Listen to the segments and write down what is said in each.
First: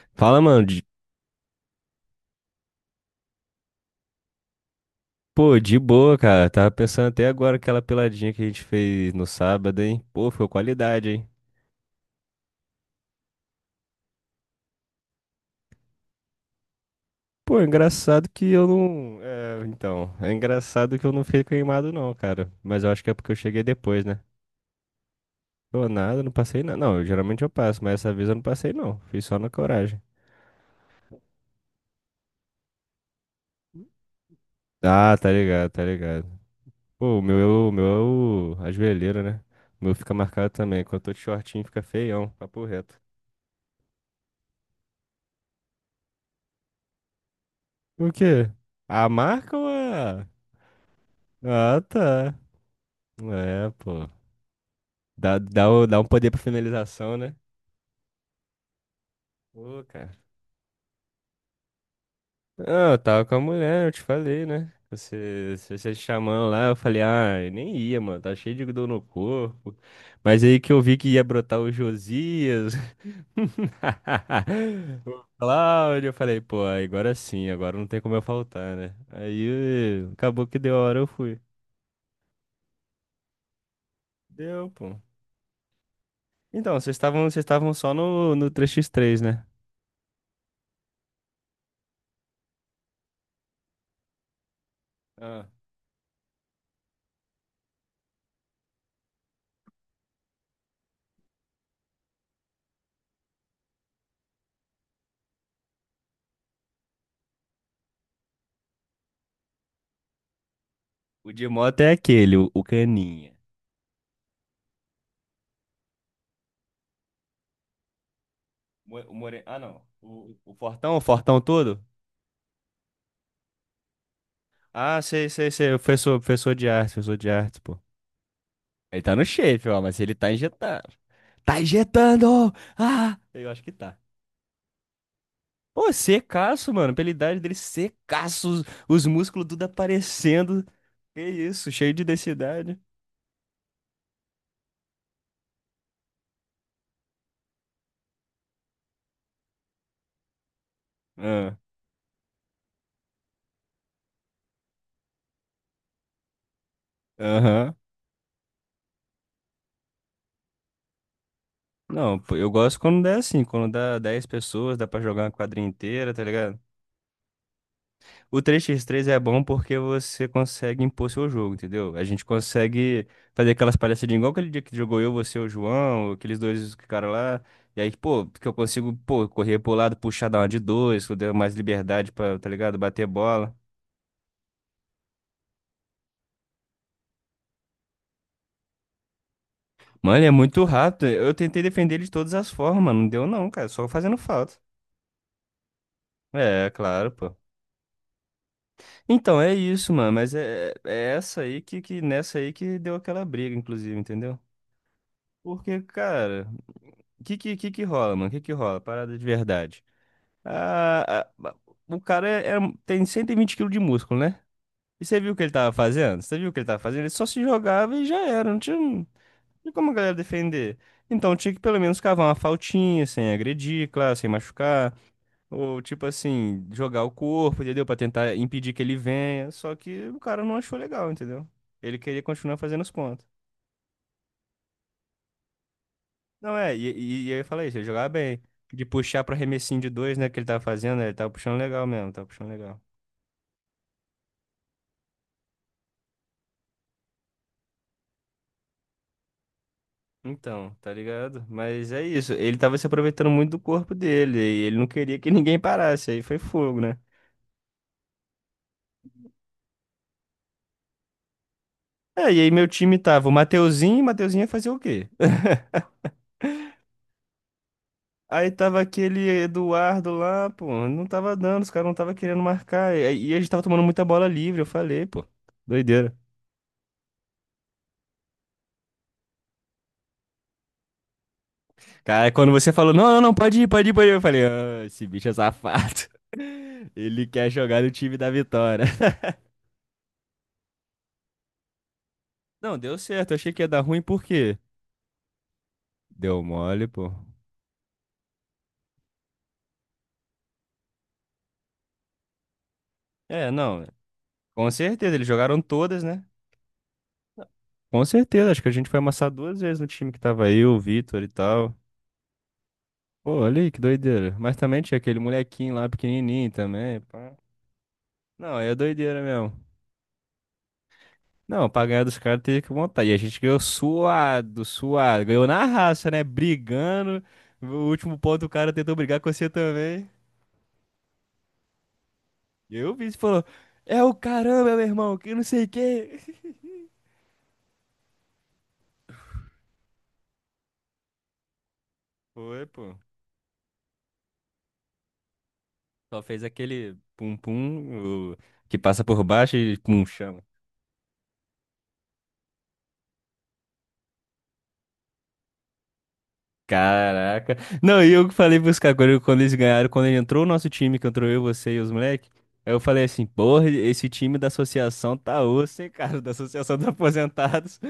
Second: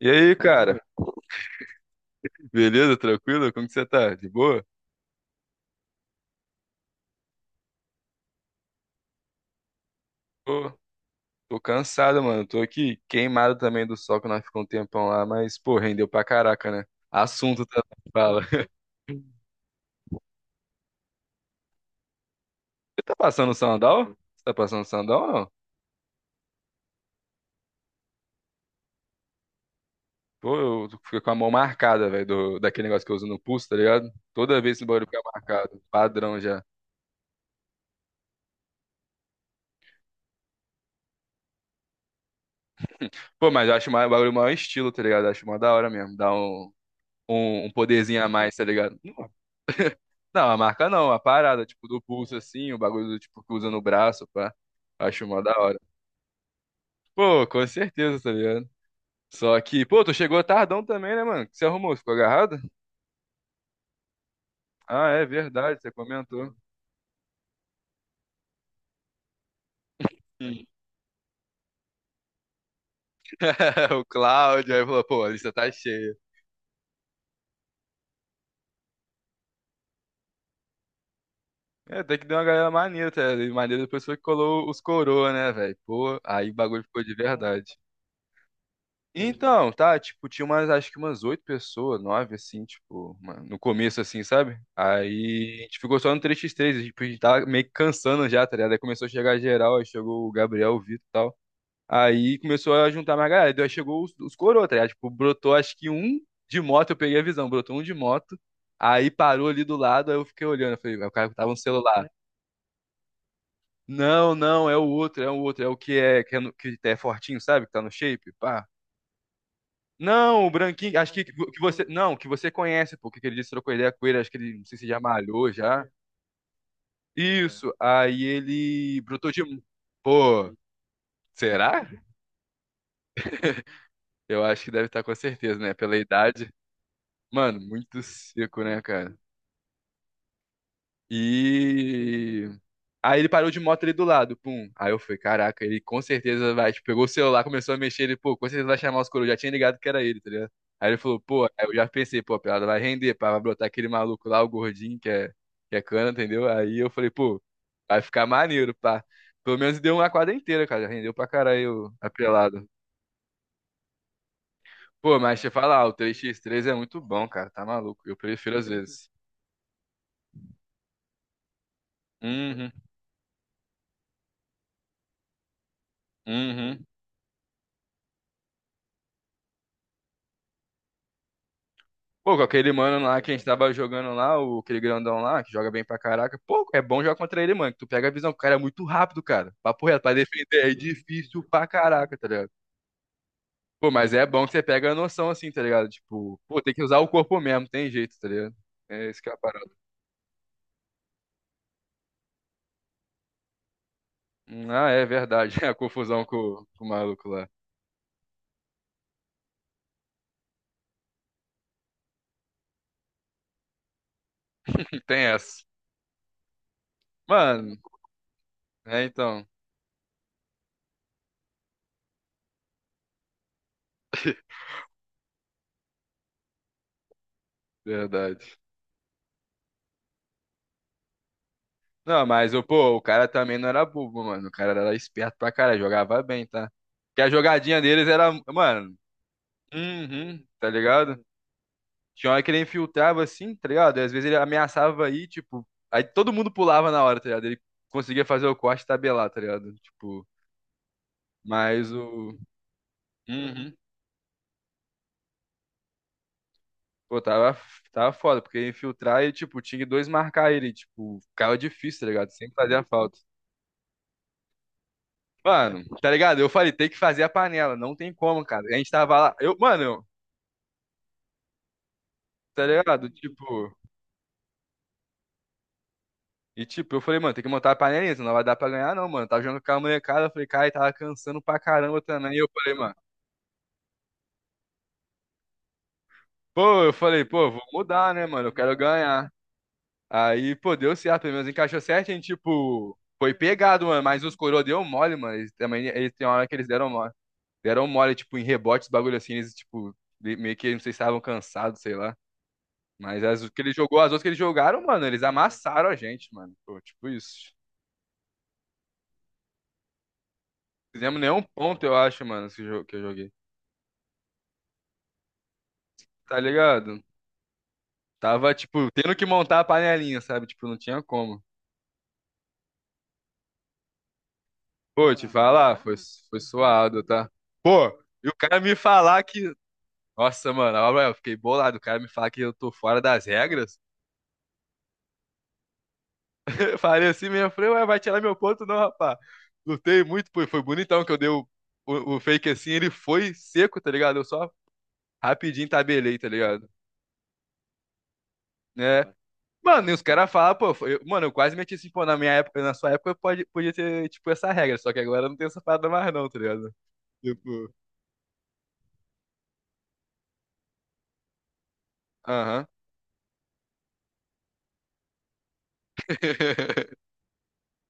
E aí, Fala, mano. cara? De- Beleza? Tranquilo? Como que você tá? De boa? Pô, de boa, cara. Tava pensando até agora aquela peladinha que a gente fez no sábado, hein? Pô, ficou Pô, qualidade, hein? tô cansado, mano. Tô aqui queimado também do sol que nós ficamos um tempão lá, mas, pô, rendeu pra caraca, né? Pô, Assunto é também, engraçado fala. que eu não. É, então, é engraçado que eu não fiquei queimado, não, cara. Mas eu Você acho que tá é porque eu passando cheguei depois, sandal? né? Você tá passando sandal ou não? Pô, nada, não passei nada. Não, eu- geralmente eu passo, mas essa vez eu não passei, não. Fiz só na coragem. Pô, eu fico com a mão marcada, velho, daquele negócio que eu uso no pulso, tá ligado? Toda vez esse bagulho Ah, fica tá ligado, marcado. tá ligado. Padrão já. Pô, o meu, é o meu é o. A joelheira, né? O meu fica marcado também. Quando eu tô de shortinho, fica feião, papo reto. Pô, mas eu acho o bagulho o maior estilo, tá ligado? Eu acho mó da hora mesmo. Dá um, um O poderzinho a quê? mais, tá ligado? A marca ou a. Não, a marca não, a parada, Ah, tipo, do tá. pulso assim, o bagulho, tipo, que É, usa no pô. braço, pá. Acho Dá, mó da dá, hora. o- dá um poder pra finalização, né? Pô, com certeza, tá ligado? Só que, Pô, pô, tu cara. chegou tardão também, né, mano? O que você arrumou, ficou agarrado? Ah, eu tava com a mulher, eu te falei, né? Ah, é Você, você verdade, você você chamando comentou. lá, eu falei, ah, eu nem ia, mano, tá cheio de dor no corpo. Mas aí Sim. que eu vi que ia brotar o Josias, O Cláudio aí falou, pô, o a lista tá Cláudio, eu cheia. falei, pô, agora sim, agora não tem como eu faltar, né? Aí acabou que deu a hora, eu fui. É, tem que dar uma galera maneira, tá ligado? E maneira depois foi que colou Deu, os pô. coroa, né, velho? Pô, aí o Então, bagulho vocês ficou de estavam, vocês estavam verdade. só no três x três, né? Então, tá, tipo, tinha umas, acho que umas oito pessoas, nove, assim, tipo, no começo, assim, sabe? Ah. Aí a gente ficou só no 3x3, a gente tipo, a gente tava meio que cansando já, tá ligado? Aí começou a chegar geral, aí chegou o Gabriel, o Vitor e tal. Aí começou a juntar mais galera, daí chegou os coroa, tá ligado? Tipo, brotou acho que um de moto, eu peguei a visão, brotou um de moto, aí parou ali do lado, aí eu fiquei olhando, eu falei, "Vai, o cara O que de tava no moto é celular." aquele, o caninha. Não, não, é o outro, é o outro, é o que é, que é, que é fortinho, sabe? Que tá no shape, pá. Mo- O more... Ah, não. O, Não, o o fortão, branquinho, o acho fortão que todo? você. Não, que você conhece, pô, que ele disse, trocou ideia com ele, acho que ele, não sei se já Ah, malhou sei. O já. É. professor, professor de arte, Isso, pô. aí ele Ele tá no brotou de. shape, ó, mas ele tá Pô, injetando. Tá será? injetando! Ah! Eu acho que tá. Eu acho que deve estar com certeza, né? Pô, Pela idade. secaço, mano. Pela idade dele, Mano, muito secaço. seco, né, Os cara? músculos tudo aparecendo. Que isso, cheio de E. densidade. Aí ele parou de moto ali do lado, pum. Aí eu falei, caraca, ele com certeza vai, tipo, pegou o celular, começou a mexer, ele, pô, com certeza vai chamar os coroas, já tinha ligado que era ele, tá ligado? Aí ele falou, pô, aí Ah, eu já pensei, pô, a piada vai render, pá, vai brotar aquele maluco lá, o gordinho, que é cana, entendeu? Aí eu falei, pô, aham. vai ficar maneiro, pá. Pelo menos deu uma quadra inteira, cara, rendeu pra caralho a Não, pô, eu pelada. gosto quando dá assim. Quando dá 10 pessoas, dá pra Pô, jogar uma mas deixa eu quadrinha falar, o inteira, três tá x ligado? três é muito bom, cara, tá maluco, eu O prefiro três às x três vezes. é bom porque você consegue impor seu jogo, entendeu? A gente Uhum, consegue fazer aquelas palhaçadinhas igual aquele dia que jogou eu, você, o João, aqueles dois uhum. caras lá. E aí, pô, que eu consigo, pô, correr pro lado, puxar dar uma de dois, que eu dei mais liberdade Pô, pra, com tá aquele ligado? mano Bater lá que a gente bola. tava jogando lá, o, aquele grandão lá, que joga bem pra caraca. Pô, é bom jogar contra ele, mano. Que Tu pega a visão, o cara é muito rápido, cara. Papo reto, pra Mano, ele é muito defender é rápido. Eu difícil tentei pra defender ele de caraca, tá todas ligado? as formas, mano. Não deu não, cara. Só Pô, mas fazendo é bom que falta. você pega a noção assim, tá ligado? Tipo, pô, É, tem que usar o claro, pô. corpo mesmo, tem jeito, tá ligado? É isso que é a Então, é parada. isso, mano. Mas essa aí que nessa aí que deu aquela briga, inclusive, entendeu? Ah, é verdade. A Porque, confusão com, cara. Com o maluco que lá. que, que que rola, mano? Que rola? Parada de verdade. Ah, ah, o cara é, é- um, tem 120 quilos de músculo, né? E você Tem viu o que ele essa. tava fazendo? Você viu o que ele tava fazendo? Ele só se Mano, jogava e já era. Não tinha, é não então. tinha como a galera defender. Então tinha que pelo menos cavar uma faltinha, sem agredir, claro, sem machucar. Ou tipo assim, jogar o corpo, entendeu? Pra tentar Verdade. impedir que ele venha. Só que o cara não achou legal, entendeu? Ele queria Não, mas continuar o fazendo os pô, o pontos. cara também não era bobo, mano. O cara era esperto pra caralho, jogava bem, Não, tá? é, e, Porque e, a e eu falei isso, jogadinha ele deles jogava era, bem. De mano, puxar pro arremessinho de dois, né, que uhum, ele tava tá fazendo, ele ligado? tava puxando legal mesmo, tava Tinha hora que puxando ele legal. infiltrava assim, tá ligado? E às vezes ele ameaçava aí, tipo, aí todo mundo pulava na hora, tá ligado? Ele conseguia fazer o corte e tabelar, tá ligado? Tipo, Então, tá ligado? mas Mas é isso, o ele tava se aproveitando muito do uhum. corpo dele, e ele não queria que ninguém parasse, aí foi fogo, né? Pô, tava foda, porque infiltrar e, tipo, tinha que dois marcar ele, tipo, ficava difícil, tá ligado? É, e aí Sempre meu fazia time falta. tava o Mateuzinho, e Mateuzinho ia fazer o quê? Mano, tá ligado? Eu falei, tem que fazer a panela, não tem como, Aí cara. A tava gente tava aquele lá, eu, mano, Eduardo lá, pô, não tava dando, os caras não tava querendo tá marcar, ligado? e a gente tava Tipo, tomando muita bola livre, eu falei, pô, doideira. e tipo, eu falei, mano, tem que montar a panelinha, senão não vai dar pra ganhar, não, mano. Tava jogando com a molecada, eu falei, cara, e tava cansando pra caramba Cara, também. E eu quando você falei, falou, mano, não, pode ir, pode ir, eu falei, "Ah, esse bicho é safado. pô, eu falei, Ele pô, quer vou jogar no mudar, time né, da mano? Eu quero vitória." ganhar. Aí, pô, deu certo, pelo menos encaixou certo, a gente, Não, deu tipo, certo, foi eu achei que ia dar pegado, ruim, mano, por mas os quê? coroa deu mole, mano. Eles também, eles tem uma Deu hora que eles mole, deram pô. mole. Deram mole, tipo, em rebotes, bagulho assim, eles, tipo, meio que, não sei se estavam cansados, sei lá. Mas as É, que ele não, jogou, as outras que eles com jogaram, mano, certeza, eles eles jogaram amassaram a todas, né? gente, mano. Pô, tipo isso. Com certeza, acho que a gente foi amassar duas vezes no time que tava eu, o Fizemos Vitor e nenhum tal. ponto, eu acho, mano, que que eu joguei. Pô, olha aí, que doideira. Mas também tinha aquele molequinho lá, Tá pequenininho também, ligado? pá. Tava, Não, aí é tipo, tendo doideira que mesmo. montar a panelinha, sabe? Tipo, não tinha como. Não, pra ganhar dos caras teve que montar. E a gente ganhou suado, Pô, suado. te Ganhou na falar, raça, né? foi suado, Brigando. tá? O Pô, último e o ponto o cara cara me tentou brigar falar com você que. também. Nossa, mano, olha, eu fiquei bolado. O cara me falar que eu tô E aí o fora vice das falou: regras. é o caramba, meu irmão, que não sei o quê. Eu falei assim mesmo, eu falei, ué, vai tirar meu ponto, não, rapá. Lutei muito, pô, e foi bonitão que eu dei o, o fake Foi, assim, ele pô. foi seco, tá ligado? Eu só rapidinho tabelei, Só tá fez ligado? aquele pum-pum o- que passa Né? por baixo e Mano, e os pum, caras chama. falam, pô, mano, eu quase meti assim, pô, na minha época, na sua época, pode, podia ter, tipo, essa regra, só que agora não tem essa parada mais não, tá ligado? Caraca. Tipo, Não, e eu falei pros caras quando eles ganharam, quando ele entrou o nosso time, que entrou eu, você e os moleques, aham. aí eu falei assim, porra, esse time da associação tá osso, hein, cara, da associação dos aposentados.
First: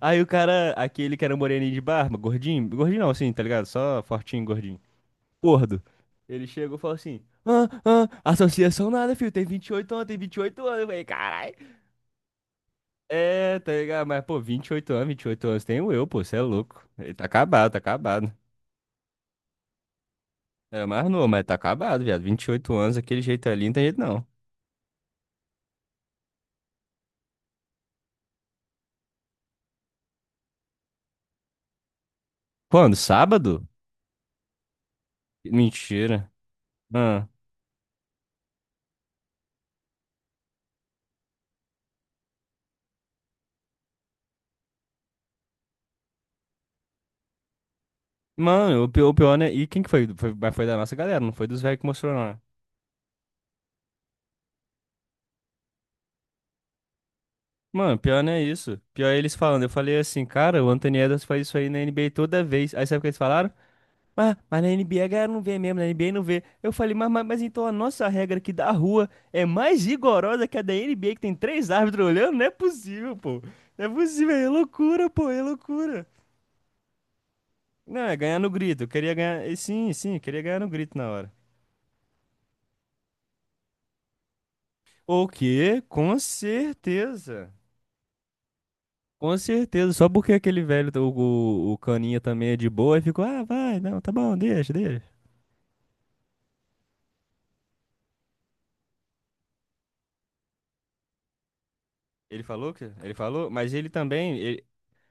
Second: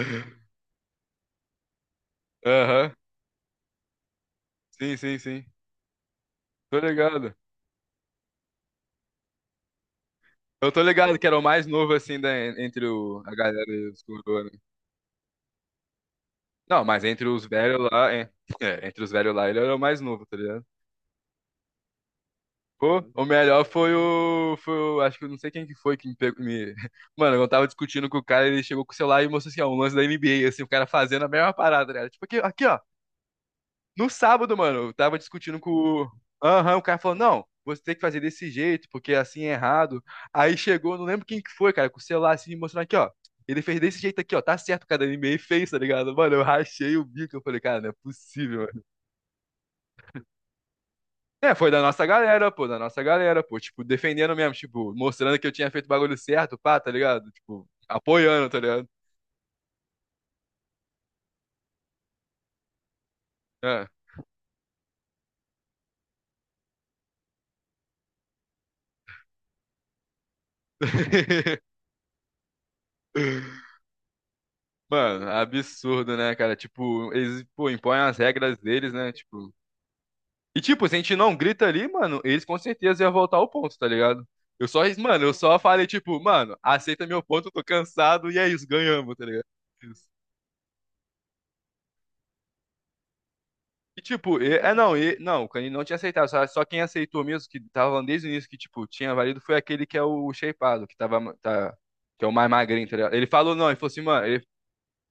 Aí o cara, aquele que era um moreninho de barba, gordinho, Aham. gordinho não, assim, tá ligado? Só fortinho, gordinho, Sim, sim, sim. gordo. Ele chegou Tô e falou assim, ligado. ah, associação nada, filho, tem 28 anos, tem 28 Eu anos. tô Eu falei, ligado que era o caralho. mais novo, assim, da, entre o, a É, galera tá dos ligado? Mas, pô, coroa, né? 28 anos, 28 anos, tem o eu, pô, você é Não, louco. mas Ele tá entre os acabado, velhos tá lá, é, acabado. é, entre os velhos lá, ele era o mais novo, tá ligado? É mais novo, mas tá acabado, viado. 28 anos, aquele O jeito melhor ali, não tem foi jeito não. o, foi o. Acho que eu não sei quem que foi que me pegou. Me... Mano, eu tava discutindo com o cara, ele chegou com o celular e mostrou assim, ó, um lance da NBA, assim, o cara fazendo a mesma parada, né? Tipo, aqui, aqui, ó. Quando? Sábado? No sábado, mano, eu tava discutindo com o. Mentira. Aham, o cara falou, Ah. não, você tem que fazer desse jeito, porque assim é errado. Aí chegou, não lembro quem que foi, cara, com o celular assim, mostrando aqui, ó. Ele fez desse jeito aqui, ó. Tá certo, o cara, da NBA fez, tá ligado? Mano, eu rachei o bico, eu falei, cara, não é possível. Mano, o pior, né? E quem que foi? Foi- Mas foi da nossa galera, não foi É, dos foi velhos da que nossa mostrou, não, né? galera, pô, da nossa galera, pô, tipo, defendendo mesmo, tipo, mostrando que eu tinha feito o bagulho certo, pá, tá ligado? Tipo, Mano, pior não é apoiando, tá isso. ligado? Pior é eles falando. Eu falei assim, cara, o Anthony Edwards faz isso aí na NBA toda vez. Aí sabe o que eles falaram? É. Mas na NBA a galera não vê mesmo, na NBA não vê. Eu falei, mas então a nossa regra aqui da rua é mais rigorosa que a da NBA, que tem três árbitros olhando? Não é possível, pô. Não é possível, é loucura, Mano, pô, é loucura. absurdo, né, cara? Tipo, eles, pô, impõem Não, é as ganhar no regras grito. Eu deles, né? queria ganhar. Tipo. Sim, eu queria E, ganhar no tipo, se grito a na gente hora. não grita ali, mano, eles com certeza iam voltar ao ponto, tá ligado? Eu só, mano, O eu só quê? falei, Com tipo, mano, aceita meu ponto, eu certeza. tô cansado, e é isso, ganhamos, tá Com ligado? certeza. Só porque aquele velho, o caninha também é de boa e ficou, ah, vai, não, E, tá bom, tipo, deixa, deixa. Não, o Canino não tinha aceitado, só, só quem aceitou mesmo, que tava falando desde o início que, tipo, tinha valido, foi aquele que é o shapeado, que tava, tá, que é o Ele mais falou que? magrinho, tá ligado? Ele Ele falou, falou, não, mas ele falou ele assim, mano, também. ele, Ele-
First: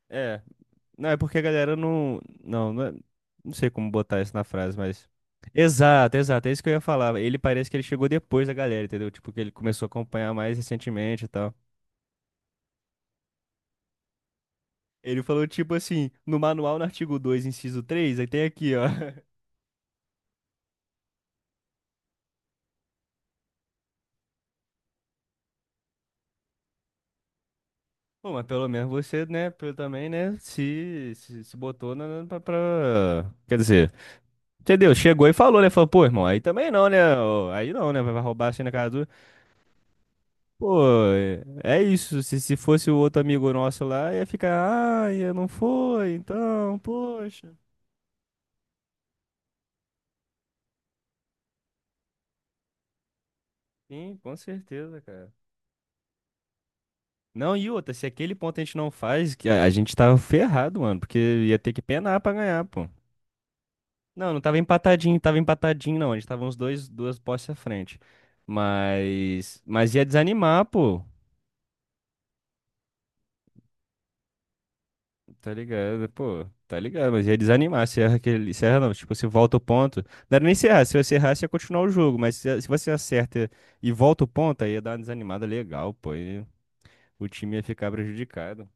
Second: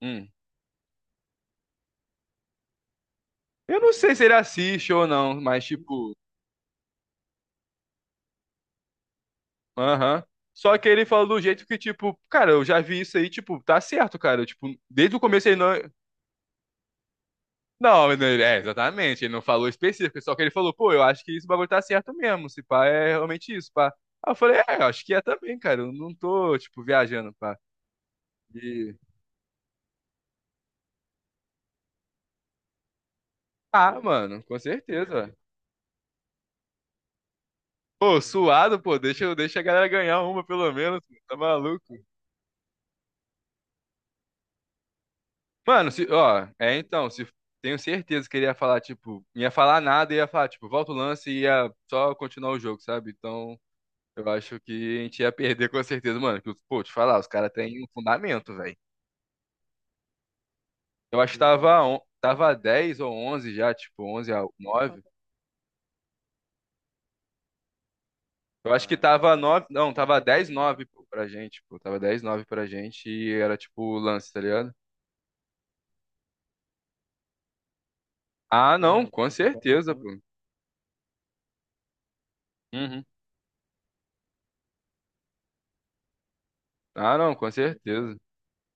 hum, é. Não, é porque a galera não. Não, é- não sei eu como não sei botar se ele isso na frase, assiste ou mas. não, mas, tipo, Exato, exato. É isso que eu ia falar. Ele parece que ele chegou depois da galera, entendeu? Tipo, que ele começou a aham. acompanhar mais Só que ele recentemente falou e do tal. jeito que, tipo, cara, eu já vi isso aí, tipo, tá certo, cara, tipo, desde o Ele começo falou ele não. tipo assim, no manual, no artigo 2 inciso Não, 3 aí tem é, aqui, ó. exatamente. Ele não falou específico, só que ele falou, pô, eu acho que isso bagulho tá certo mesmo. Se pá, é realmente isso, pá. Aí eu falei, é, eu acho que é também, cara. Eu não tô, tipo, viajando, pá. Pô, mas pelo menos E... você, né, pelo- também, né, se botou na, na- pra, pra- Quer dizer, Ah, mano, com entendeu? Chegou e certeza. falou, né? Falou, pô, irmão, aí também não, né? Ô, aí não, né? Vai Pô, vai roubar assim na suado, casa pô, do... deixa, deixa a galera ganhar uma, pelo Pô, menos. Pô, tá é é maluco? isso. Se fosse o outro amigo nosso lá, ia ficar, ah, ia não Mano, se, foi, ó, é então, então, se poxa. tenho certeza que ele ia falar, tipo, não ia falar nada, ia falar, tipo, volta o lance e ia só continuar o jogo, sabe? Então, Sim, eu com acho que certeza, a gente ia cara. perder com certeza, mano. Que, pô, te falar, os caras Não, e têm um outra, se aquele fundamento, ponto a velho. gente não faz, que a gente tava ferrado, mano, Eu porque acho que ia ter que tava, penar pra tava ganhar, pô. 10 ou 11 já, tipo, 11 Não, não a tava 9. empatadinho, tava empatadinho, não. A gente tava uns dois, duas postes à frente. Eu acho que tava Mas, 9, não, mas ia tava 10 desanimar, 9 pô. pô, pra gente, pô, tava 10-9 pra gente e era tipo o lance, tá ligado? Tá ligado, pô. Tá ligado, mas ia desanimar. Se erra aquele, se Ah, erra não, não, tipo, se com volta o certeza, ponto. pô. Não era nem se errar, se você errasse ia continuar o jogo, mas se você Uhum. acerta e volta o ponto, aí ia dar uma desanimada legal, pô. E Ah, o não, com time ia ficar certeza. prejudicado.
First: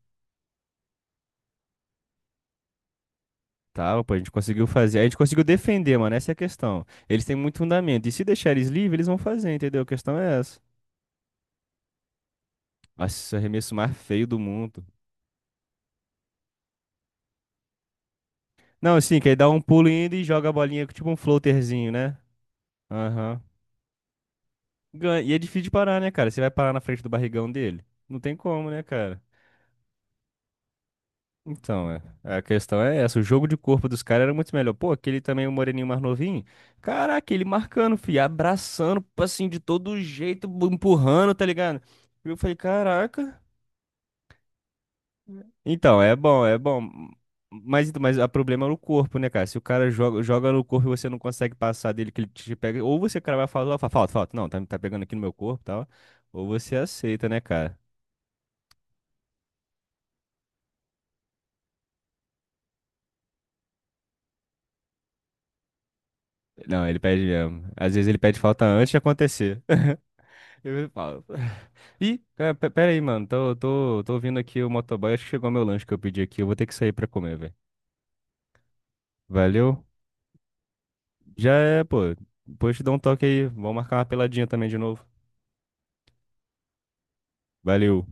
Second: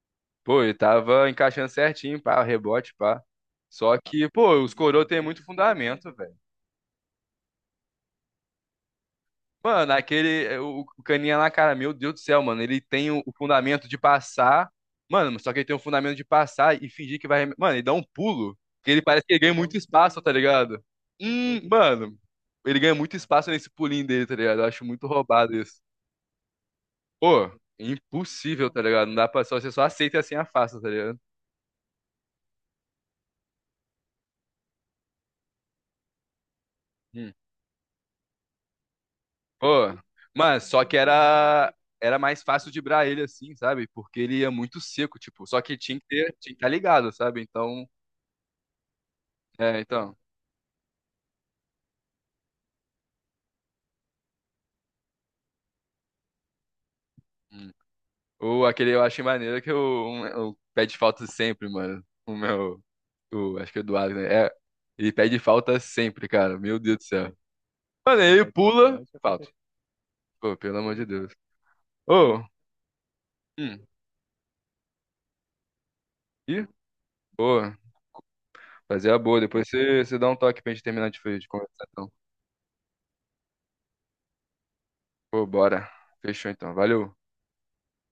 Pô, ele tava encaixando certinho, pá, rebote, pá. Só Tá, pô, a que, gente pô, conseguiu os fazer, a coroas gente têm muito conseguiu defender, fundamento, mano, essa é velho. a questão. Eles têm muito fundamento, e se deixar eles livres, eles vão fazer, entendeu? A Mano, questão aquele. é essa. O caninha lá, cara, meu Deus do céu, mano. Ele tem o Nossa, arremesso fundamento mais de feio do passar. mundo. Mano, só que ele tem o fundamento de passar e fingir que vai. Mano, ele dá um pulo. Que Não, ele assim, parece que que aí ele dá ganha um muito pulo indo espaço, e tá joga a ligado? bolinha com tipo um floaterzinho, Mano. né? Ele ganha muito Aham. espaço nesse pulinho dele, tá ligado? Eu acho muito Ganha- e é roubado difícil de isso. parar, né, cara? Você vai parar na frente do Pô, barrigão dele? Não tem impossível, como, tá né, ligado? Não cara? dá pra. Só, você só aceita e assim afasta, tá ligado? Então, é. A questão é essa. O jogo de corpo dos caras era muito melhor. Pô, aquele também, o moreninho mais novinho. Hum. Caraca, ele marcando, fi, abraçando, assim, de Pô, todo jeito, mano, bu- só que empurrando, tá era. ligado? Era E eu mais falei, fácil driblar ele caraca. assim, sabe? Porque ele ia muito seco, tipo. Só que tinha Então, que é ter, bom, tinha que é estar bom. ligado, sabe? Então. Mas o problema é no corpo, né, cara? Se o É, cara então. joga, joga no corpo e você não consegue passar dele, que ele te pega. Ou você, cara, vai falar, fala, falta, falta. Não, tá, tá pegando aqui no meu corpo e tal. Ou você aceita, né, Hum. cara? O, aquele eu achei maneiro que o, o pede falta sempre, mano. O meu. O, acho que é o Eduardo, né? É, ele pede falta sempre, cara. Meu Não, Deus ele do pede céu. mesmo. Às vezes ele Mano, aí pede ele falta antes de pula. Falta. acontecer. Pô, pelo Eu amor de falo. Deus. Ih, Ô. cara, pe- pera aí, mano. Hum. Tô ouvindo aqui o motoboy. Acho que chegou meu lanche que eu pedi aqui. Eu vou ter Ih, que sair pra comer, velho. boa. Fazer a boa. Depois Valeu. Você dá um toque pra gente terminar de Já é, conversar, então. pô. Depois te dou um toque aí. Vamos marcar uma peladinha também de novo. Pô, bora. Fechou então. Valeu. Valeu.